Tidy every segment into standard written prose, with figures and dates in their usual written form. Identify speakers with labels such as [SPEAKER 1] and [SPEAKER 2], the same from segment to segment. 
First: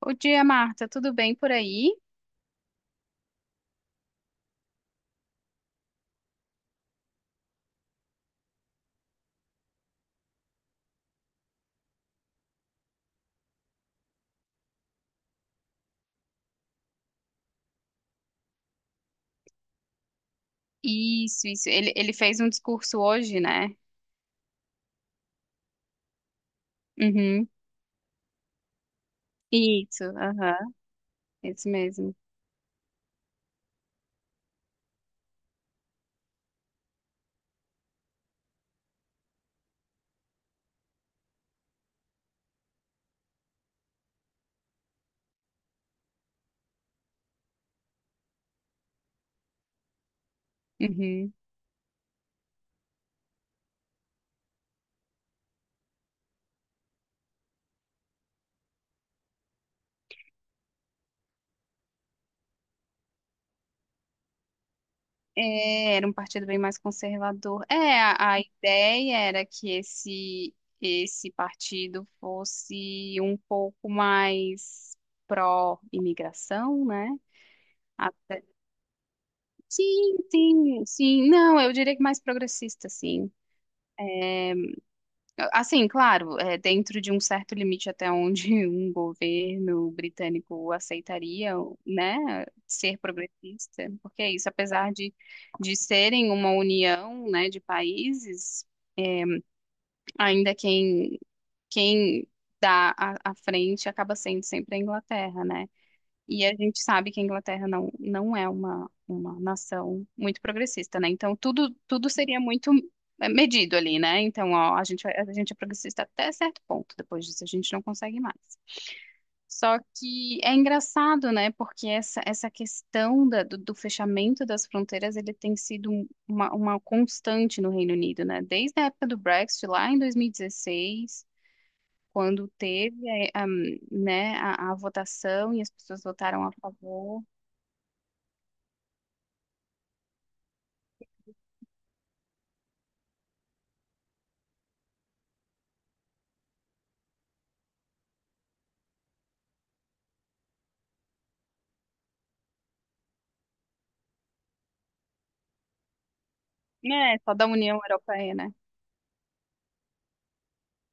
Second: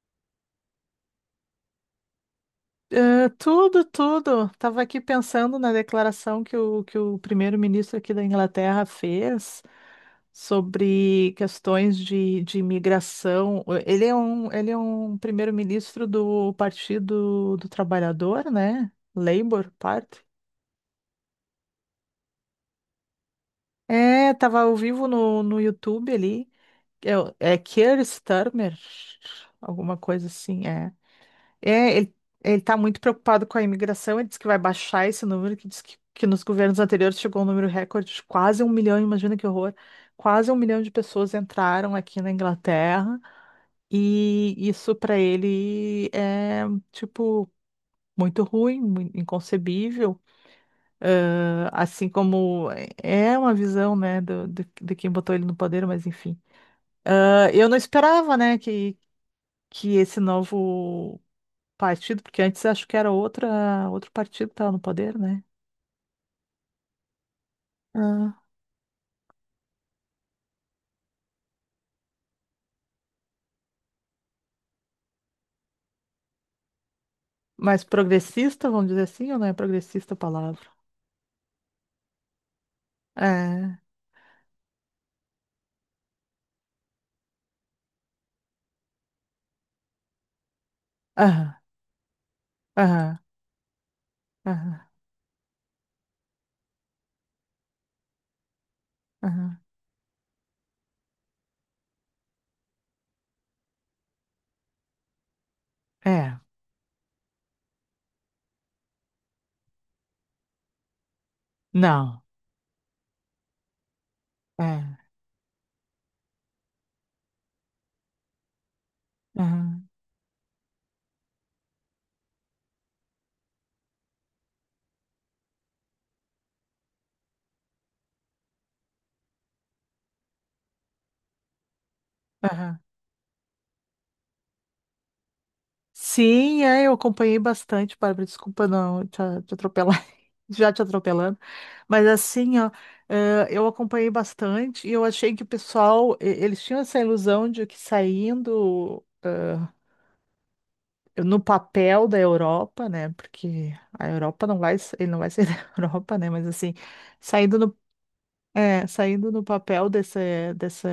[SPEAKER 1] O dia, Marta, tudo bem por aí?
[SPEAKER 2] Ah, tudo, tudo. Tava aqui pensando na declaração que o primeiro-ministro aqui da Inglaterra fez sobre questões de imigração. Ele é um primeiro-ministro do Partido do Trabalhador, né? Labour Party.
[SPEAKER 1] Isso. Ele fez um discurso hoje, né?
[SPEAKER 2] É, tava ao vivo no YouTube ali. É,
[SPEAKER 1] Uhum.
[SPEAKER 2] é Keir Starmer, alguma
[SPEAKER 1] Isso,
[SPEAKER 2] coisa
[SPEAKER 1] aham.
[SPEAKER 2] assim. É.
[SPEAKER 1] Isso
[SPEAKER 2] É, ele,
[SPEAKER 1] mesmo.
[SPEAKER 2] ele tá muito preocupado com a imigração, ele diz que vai baixar esse número, que diz que nos governos anteriores chegou um número recorde de quase um milhão, imagina que horror. Quase um milhão de pessoas entraram aqui na Inglaterra, e isso para ele é, tipo, muito ruim, inconcebível.
[SPEAKER 1] Uhum.
[SPEAKER 2] Ah, Assim como é uma visão, né, de quem botou ele no poder, mas enfim. Eu não esperava, né, que esse novo partido, porque antes acho que era outra, outro partido que estava no poder, né?
[SPEAKER 1] É, era um partido bem mais conservador. É, a,
[SPEAKER 2] Ah,
[SPEAKER 1] a ideia era que esse partido fosse um pouco mais pró-imigração, né?
[SPEAKER 2] mas
[SPEAKER 1] Até-
[SPEAKER 2] progressista, vamos dizer assim, ou não é progressista a
[SPEAKER 1] Sim,
[SPEAKER 2] palavra?
[SPEAKER 1] sim, sim. Não, eu diria que mais progressista, sim.
[SPEAKER 2] É.
[SPEAKER 1] Assim, claro, é, dentro de um certo limite até onde um governo britânico
[SPEAKER 2] Aham,
[SPEAKER 1] aceitaria, né, ser
[SPEAKER 2] aham,
[SPEAKER 1] progressista, porque é isso,
[SPEAKER 2] aham,
[SPEAKER 1] apesar de serem uma união, né, de países,
[SPEAKER 2] aham.
[SPEAKER 1] ainda quem dá a frente acaba sendo sempre a Inglaterra, né?
[SPEAKER 2] É.
[SPEAKER 1] E a gente sabe que a Inglaterra não é uma nação muito progressista, né? Então, tudo
[SPEAKER 2] Não.
[SPEAKER 1] seria muito medido ali, né? Então, ó, a
[SPEAKER 2] É.
[SPEAKER 1] gente, a gente é progressista até certo ponto, depois disso a gente não consegue mais. Só
[SPEAKER 2] Aham,
[SPEAKER 1] que é engraçado, né? Porque essa questão do fechamento das fronteiras, ele tem sido uma constante no Reino Unido, né? Desde a época do Brexit, lá em 2016, quando
[SPEAKER 2] aham.
[SPEAKER 1] teve, a, né, a votação e as pessoas votaram a
[SPEAKER 2] Sim, é, eu
[SPEAKER 1] favor.
[SPEAKER 2] acompanhei bastante, Bárbara, desculpa não te atropelar, já te atropelando, mas assim, ó, eu acompanhei bastante e eu achei que o pessoal, eles tinham essa ilusão de que saindo no papel da Europa, né? Porque a Europa não vai, ele não vai sair da Europa, né? Mas assim,
[SPEAKER 1] É, só da
[SPEAKER 2] saindo no,
[SPEAKER 1] União Europeia, né?
[SPEAKER 2] saindo no papel desse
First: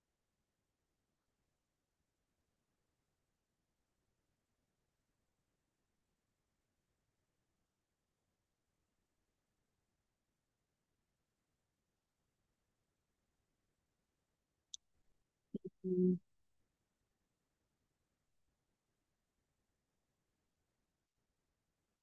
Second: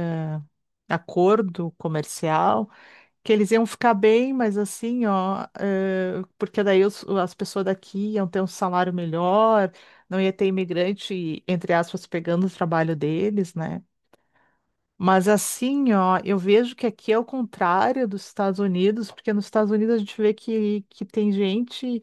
[SPEAKER 2] acordo comercial, que eles iam ficar bem, mas assim, ó, porque daí as pessoas daqui iam ter um salário melhor, não ia ter imigrante, entre aspas, pegando o trabalho deles, né? Mas assim, ó,
[SPEAKER 1] Hum.
[SPEAKER 2] eu vejo que aqui é o contrário dos Estados Unidos, porque nos Estados Unidos a gente vê que tem gente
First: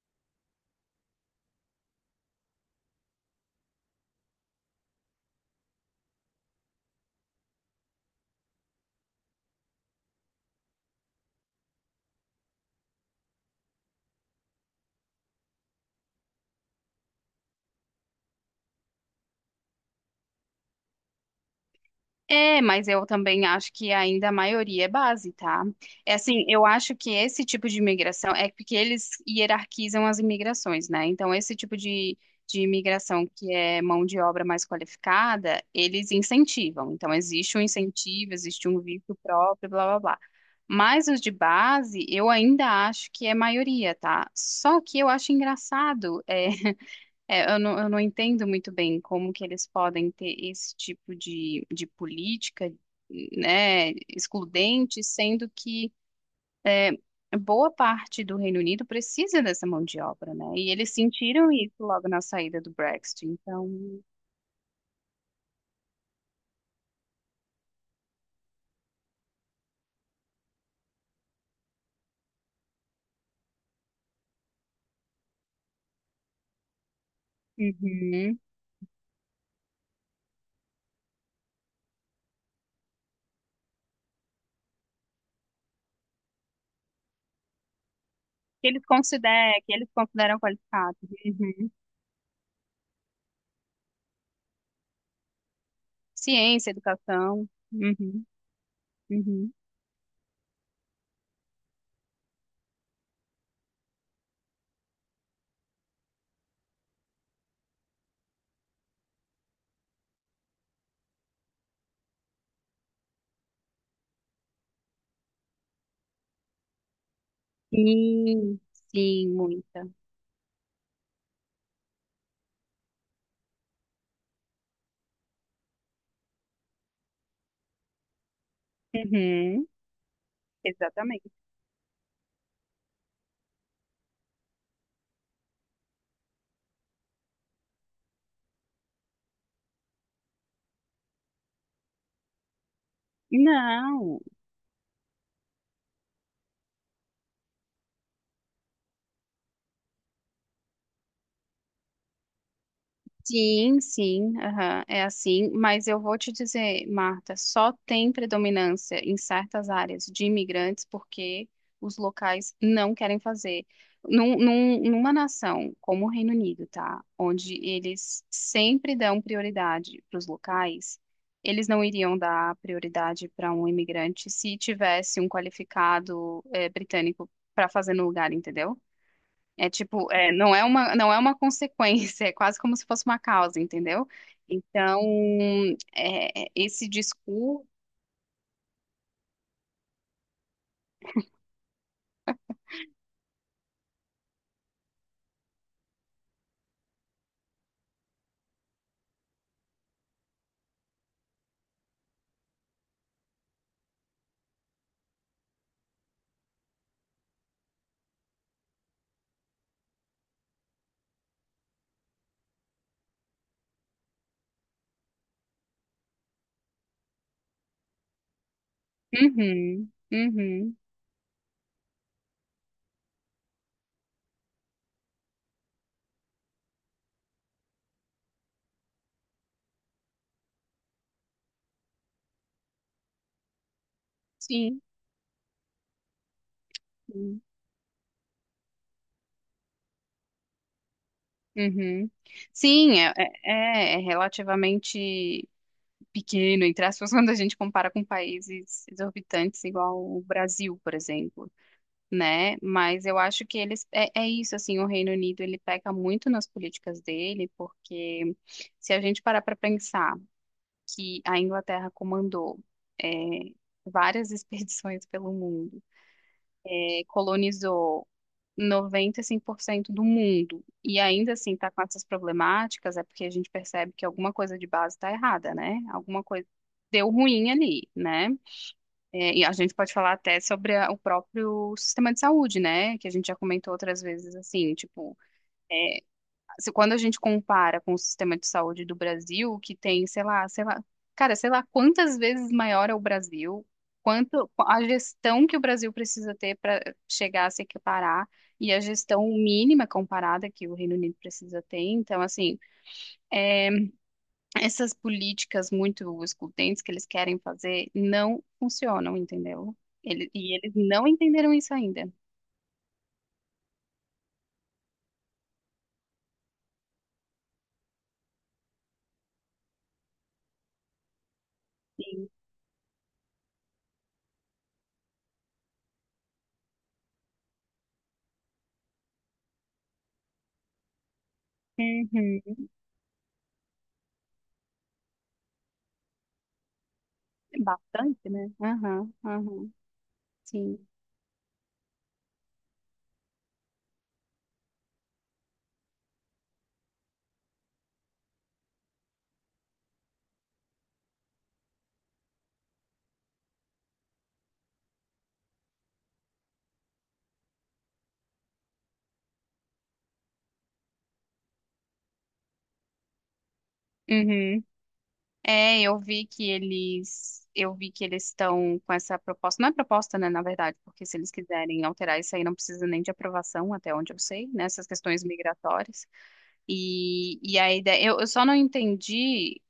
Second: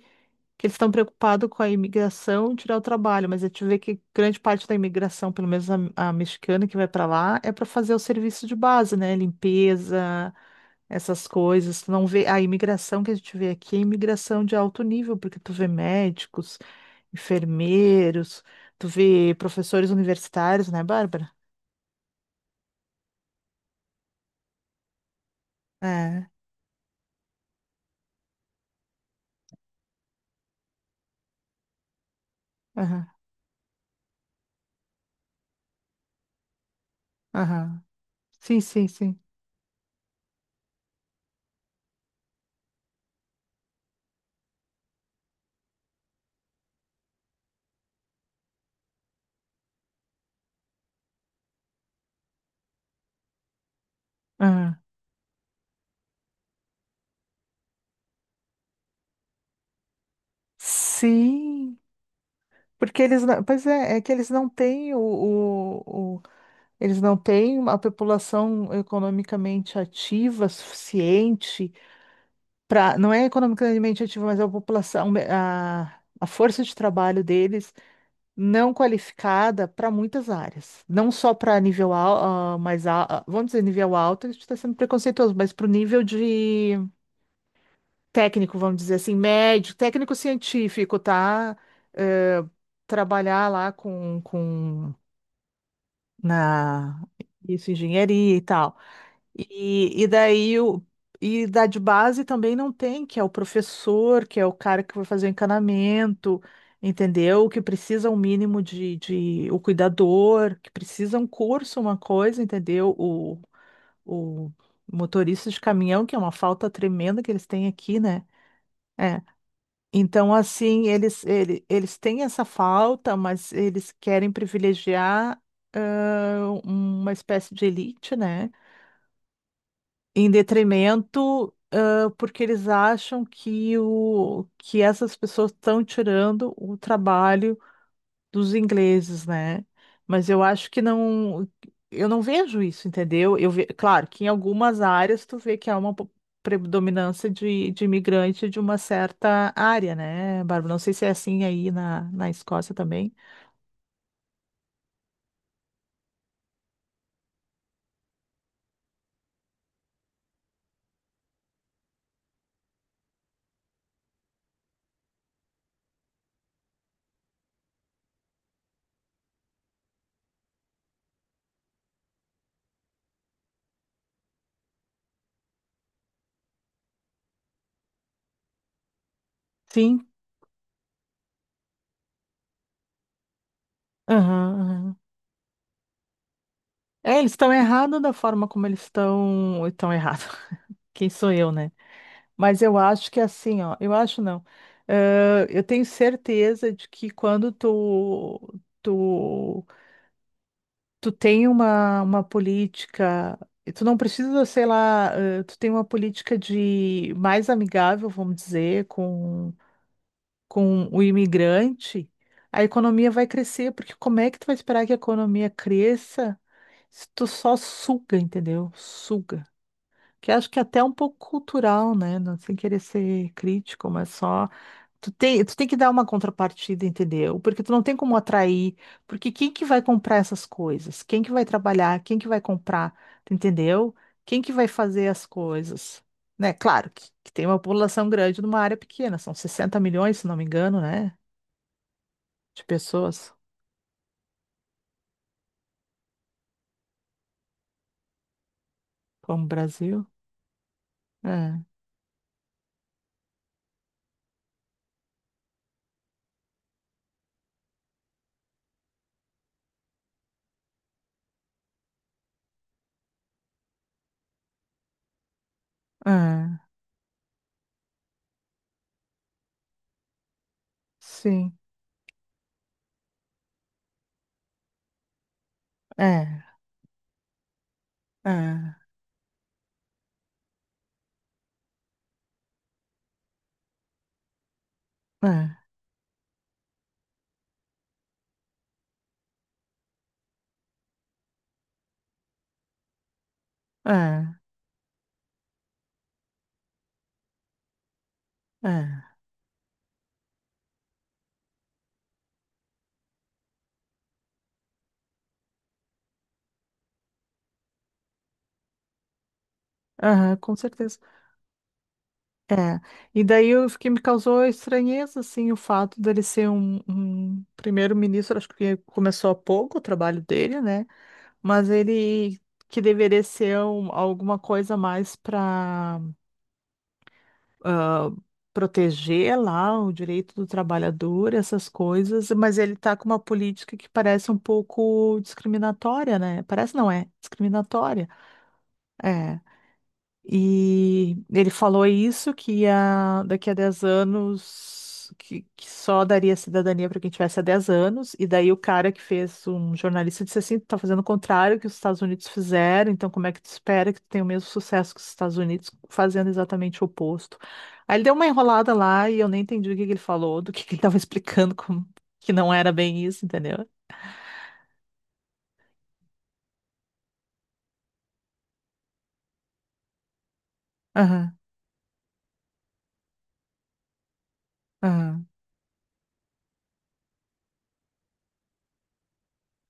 [SPEAKER 2] que eles estão preocupados com a imigração e tirar o trabalho, mas a gente vê que grande parte da imigração, pelo menos a mexicana que vai para lá, é para fazer o serviço de base, né? Limpeza, essas coisas. Tu não vê, a imigração que a gente vê aqui é imigração de alto nível, porque tu vê médicos, enfermeiros, tu vê professores universitários, né, Bárbara?
[SPEAKER 1] É, mas eu também acho que ainda a maioria é base, tá? É
[SPEAKER 2] É.
[SPEAKER 1] assim, eu acho que esse tipo de imigração é porque eles hierarquizam as imigrações, né? Então, esse tipo de
[SPEAKER 2] Aham,
[SPEAKER 1] imigração que é mão de obra mais qualificada, eles incentivam. Então, existe um
[SPEAKER 2] aham.
[SPEAKER 1] incentivo,
[SPEAKER 2] Sim,
[SPEAKER 1] existe um
[SPEAKER 2] sim,
[SPEAKER 1] visto
[SPEAKER 2] sim.
[SPEAKER 1] próprio, blá blá blá. Mas os de base, eu ainda acho que é maioria, tá? Só que eu acho engraçado. É É, eu não entendo muito bem como que eles podem ter esse tipo de política, né,
[SPEAKER 2] Ah,
[SPEAKER 1] excludente, sendo que é, boa parte do Reino Unido precisa dessa mão de obra, né? E eles sentiram isso
[SPEAKER 2] sim,
[SPEAKER 1] logo na saída do
[SPEAKER 2] porque eles
[SPEAKER 1] Brexit.
[SPEAKER 2] não, pois
[SPEAKER 1] Então,
[SPEAKER 2] é, é que eles não têm eles não têm uma população economicamente ativa suficiente para, não é economicamente ativa, mas é a população, a força de trabalho deles
[SPEAKER 1] uhum,
[SPEAKER 2] não qualificada para muitas áreas, não só para mais vamos dizer nível alto, a gente está sendo preconceituoso, mas para o nível de técnico, vamos dizer assim,
[SPEAKER 1] que
[SPEAKER 2] médio,
[SPEAKER 1] eles
[SPEAKER 2] técnico
[SPEAKER 1] consideram qualificado.
[SPEAKER 2] científico, tá?
[SPEAKER 1] Uhum.
[SPEAKER 2] Eh, trabalhar lá com
[SPEAKER 1] Ciência,
[SPEAKER 2] na
[SPEAKER 1] educação.
[SPEAKER 2] isso,
[SPEAKER 1] Uhum,
[SPEAKER 2] engenharia e tal.
[SPEAKER 1] uhum.
[SPEAKER 2] E daí o e da de base também não tem, que é o professor, que é o cara que vai fazer o encanamento, entendeu? Que precisa um mínimo de o cuidador, que precisa um curso, uma coisa, entendeu? O motorista de caminhão, que é uma falta tremenda que eles têm aqui, né?
[SPEAKER 1] Sim,
[SPEAKER 2] É.
[SPEAKER 1] sim, muita.
[SPEAKER 2] Então, assim, eles têm essa falta, mas eles querem privilegiar uma espécie de elite, né?
[SPEAKER 1] Uhum,
[SPEAKER 2] Em
[SPEAKER 1] exatamente.
[SPEAKER 2] detrimento, porque eles acham que essas pessoas estão tirando o trabalho dos ingleses, né? Mas eu acho que não, eu não vejo isso, entendeu? Claro
[SPEAKER 1] Não.
[SPEAKER 2] que em algumas áreas tu vê que há uma predominância de imigrante de uma certa área, né, Bárbara? Não sei se é assim aí na Escócia também.
[SPEAKER 1] Sim, sim, aham, é assim, mas eu vou te dizer, Marta, só tem predominância em certas áreas de imigrantes porque os locais não querem fazer. Numa nação como o Reino Unido, tá? Onde eles sempre dão prioridade para os locais, eles não iriam dar prioridade para um imigrante se tivesse um qualificado, britânico para fazer no lugar, entendeu? É tipo,
[SPEAKER 2] Sim.
[SPEAKER 1] é, não é uma consequência, é quase como se fosse uma causa, entendeu?
[SPEAKER 2] Aham, aham.
[SPEAKER 1] Então, é, esse
[SPEAKER 2] É, eles estão
[SPEAKER 1] discurso.
[SPEAKER 2] errados, da forma como eles estão errados. Quem sou eu, né? Mas eu acho que é assim, ó, eu acho não. Eu tenho certeza de que quando tu tu tem uma política, tu não precisa, sei lá, tu tem uma política de mais amigável, vamos dizer, com o imigrante, a economia vai crescer, porque como é que tu vai esperar que a economia cresça se tu só suga, entendeu? Suga.
[SPEAKER 1] Uhum,
[SPEAKER 2] Que acho que é
[SPEAKER 1] uhum,
[SPEAKER 2] até um pouco cultural, né? Não sem querer ser crítico, mas só. Tu tem que dar uma contrapartida, entendeu? Porque tu não tem como atrair, porque quem que vai comprar essas coisas? Quem que vai trabalhar? Quem que vai comprar? Tu entendeu? Quem que vai
[SPEAKER 1] sim.
[SPEAKER 2] fazer as coisas? Né? Claro que
[SPEAKER 1] Sim.
[SPEAKER 2] tem uma população grande numa área pequena, são 60 milhões, se não me engano, né?
[SPEAKER 1] Uhum.
[SPEAKER 2] De
[SPEAKER 1] Sim, é,
[SPEAKER 2] pessoas,
[SPEAKER 1] é relativamente pequeno, entre aspas, quando a gente compara com países
[SPEAKER 2] como o
[SPEAKER 1] exorbitantes, igual
[SPEAKER 2] Brasil.
[SPEAKER 1] o Brasil, por exemplo,
[SPEAKER 2] É,
[SPEAKER 1] né? Mas eu acho que eles, é, é isso, assim, o Reino Unido, ele peca muito nas políticas dele, porque se a gente parar para pensar, que a Inglaterra comandou é, várias expedições pelo mundo,
[SPEAKER 2] é,
[SPEAKER 1] é, colonizou 95% do mundo e ainda assim
[SPEAKER 2] sim,
[SPEAKER 1] está com essas problemáticas, é porque a gente percebe que alguma coisa de base está errada, né? Alguma
[SPEAKER 2] é,
[SPEAKER 1] coisa deu ruim ali, né?
[SPEAKER 2] é,
[SPEAKER 1] É, e a gente pode falar até sobre o próprio sistema de saúde, né? Que a gente já comentou outras vezes, assim, tipo,
[SPEAKER 2] é,
[SPEAKER 1] se quando a gente compara com o sistema de saúde do Brasil, que tem, sei lá, cara, sei lá quantas vezes maior é o Brasil,
[SPEAKER 2] é,
[SPEAKER 1] quanto a gestão que o Brasil precisa ter para chegar a se equiparar e a
[SPEAKER 2] é,
[SPEAKER 1] gestão mínima comparada que o Reino Unido precisa ter. Então, assim, essas políticas muito excludentes que eles querem fazer não funcionam, entendeu? Ele-
[SPEAKER 2] aham,
[SPEAKER 1] e
[SPEAKER 2] com
[SPEAKER 1] eles
[SPEAKER 2] certeza.
[SPEAKER 1] não entenderam isso ainda.
[SPEAKER 2] É, e daí o que me causou estranheza, assim, o fato dele ser um primeiro-ministro, acho que começou há pouco o trabalho dele, né? Mas ele que deveria ser alguma coisa mais para proteger lá o direito do trabalhador, essas coisas, mas
[SPEAKER 1] Uhum.
[SPEAKER 2] ele tá com uma política que parece um pouco discriminatória, né? Parece não, é discriminatória.
[SPEAKER 1] Bastante, né? Aham,
[SPEAKER 2] É.
[SPEAKER 1] aham, sim.
[SPEAKER 2] E ele falou isso, que ia, daqui a 10 anos, que só daria cidadania para quem tivesse há 10 anos. E daí o cara que fez, um jornalista, disse assim, tu tá fazendo o contrário que os Estados Unidos fizeram, então como é que tu espera que tu tenha o mesmo sucesso que os Estados Unidos, fazendo exatamente o oposto? Aí ele deu uma enrolada lá e eu nem entendi o que que ele falou, do que ele estava explicando, como, que não era bem isso, entendeu?
[SPEAKER 1] Uhum. É, eu vi que eles estão com essa proposta, não é proposta, né, na verdade, porque se eles
[SPEAKER 2] Aham,
[SPEAKER 1] quiserem alterar isso aí não precisa nem de aprovação, até onde eu sei, nessas questões
[SPEAKER 2] aham,
[SPEAKER 1] migratórias. E a ideia, eu só não entendi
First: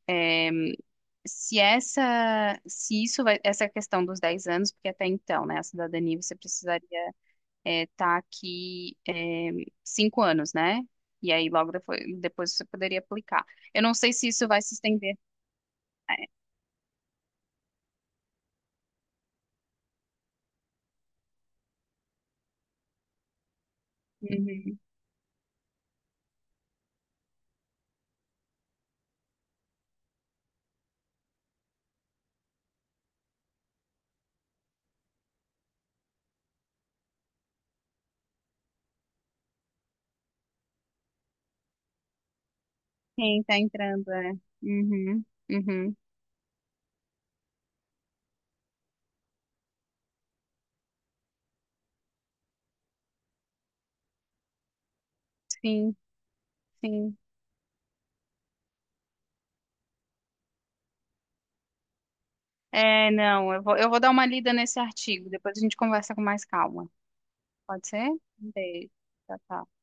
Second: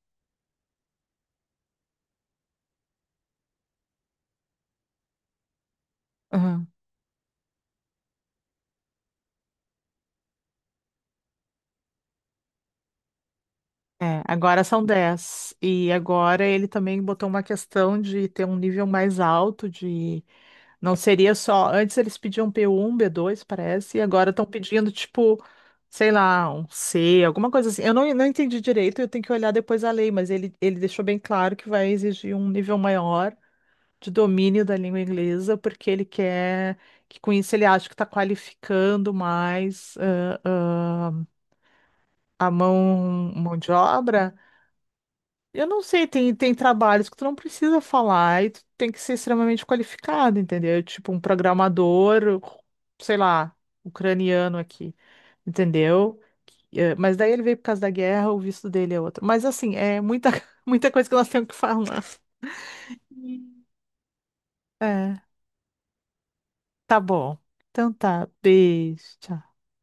[SPEAKER 1] se essa, se isso vai, essa questão dos 10 anos, porque até então, né, a cidadania você
[SPEAKER 2] aham.
[SPEAKER 1] precisaria estar aqui é, 5 anos, né? E aí depois você poderia aplicar. Eu não sei
[SPEAKER 2] É,
[SPEAKER 1] se isso
[SPEAKER 2] agora
[SPEAKER 1] vai se
[SPEAKER 2] são
[SPEAKER 1] estender.
[SPEAKER 2] 10. E agora ele também botou uma questão de ter um nível mais alto de. Não seria só. Antes eles pediam P1, B2 parece, e agora estão pedindo, tipo, sei lá, C1, alguma coisa assim. Eu não entendi direito, eu tenho que olhar depois a lei, mas ele deixou bem claro que vai exigir um nível maior de domínio da língua inglesa, porque ele quer que com isso ele acha que está qualificando mais a mão,
[SPEAKER 1] Quem
[SPEAKER 2] mão
[SPEAKER 1] tá
[SPEAKER 2] de
[SPEAKER 1] entrando, é.
[SPEAKER 2] obra.
[SPEAKER 1] Uhum,
[SPEAKER 2] Eu não
[SPEAKER 1] uhum.
[SPEAKER 2] sei, tem trabalhos que tu não precisa falar e tu tem que ser extremamente qualificado, entendeu? Tipo um programador, sei lá, ucraniano aqui,
[SPEAKER 1] Sim,
[SPEAKER 2] entendeu? Mas
[SPEAKER 1] sim.
[SPEAKER 2] daí ele veio por causa da guerra, o visto dele é outro. Mas assim, é muita, muita coisa que nós temos que falar.
[SPEAKER 1] É, não, eu vou dar uma lida nesse
[SPEAKER 2] É,
[SPEAKER 1] artigo, depois a gente conversa com mais calma.
[SPEAKER 2] tá bom.
[SPEAKER 1] Pode
[SPEAKER 2] Então
[SPEAKER 1] ser?
[SPEAKER 2] tá,
[SPEAKER 1] Um beijo.
[SPEAKER 2] beijo,
[SPEAKER 1] Tchau,
[SPEAKER 2] tchau.
[SPEAKER 1] tchau.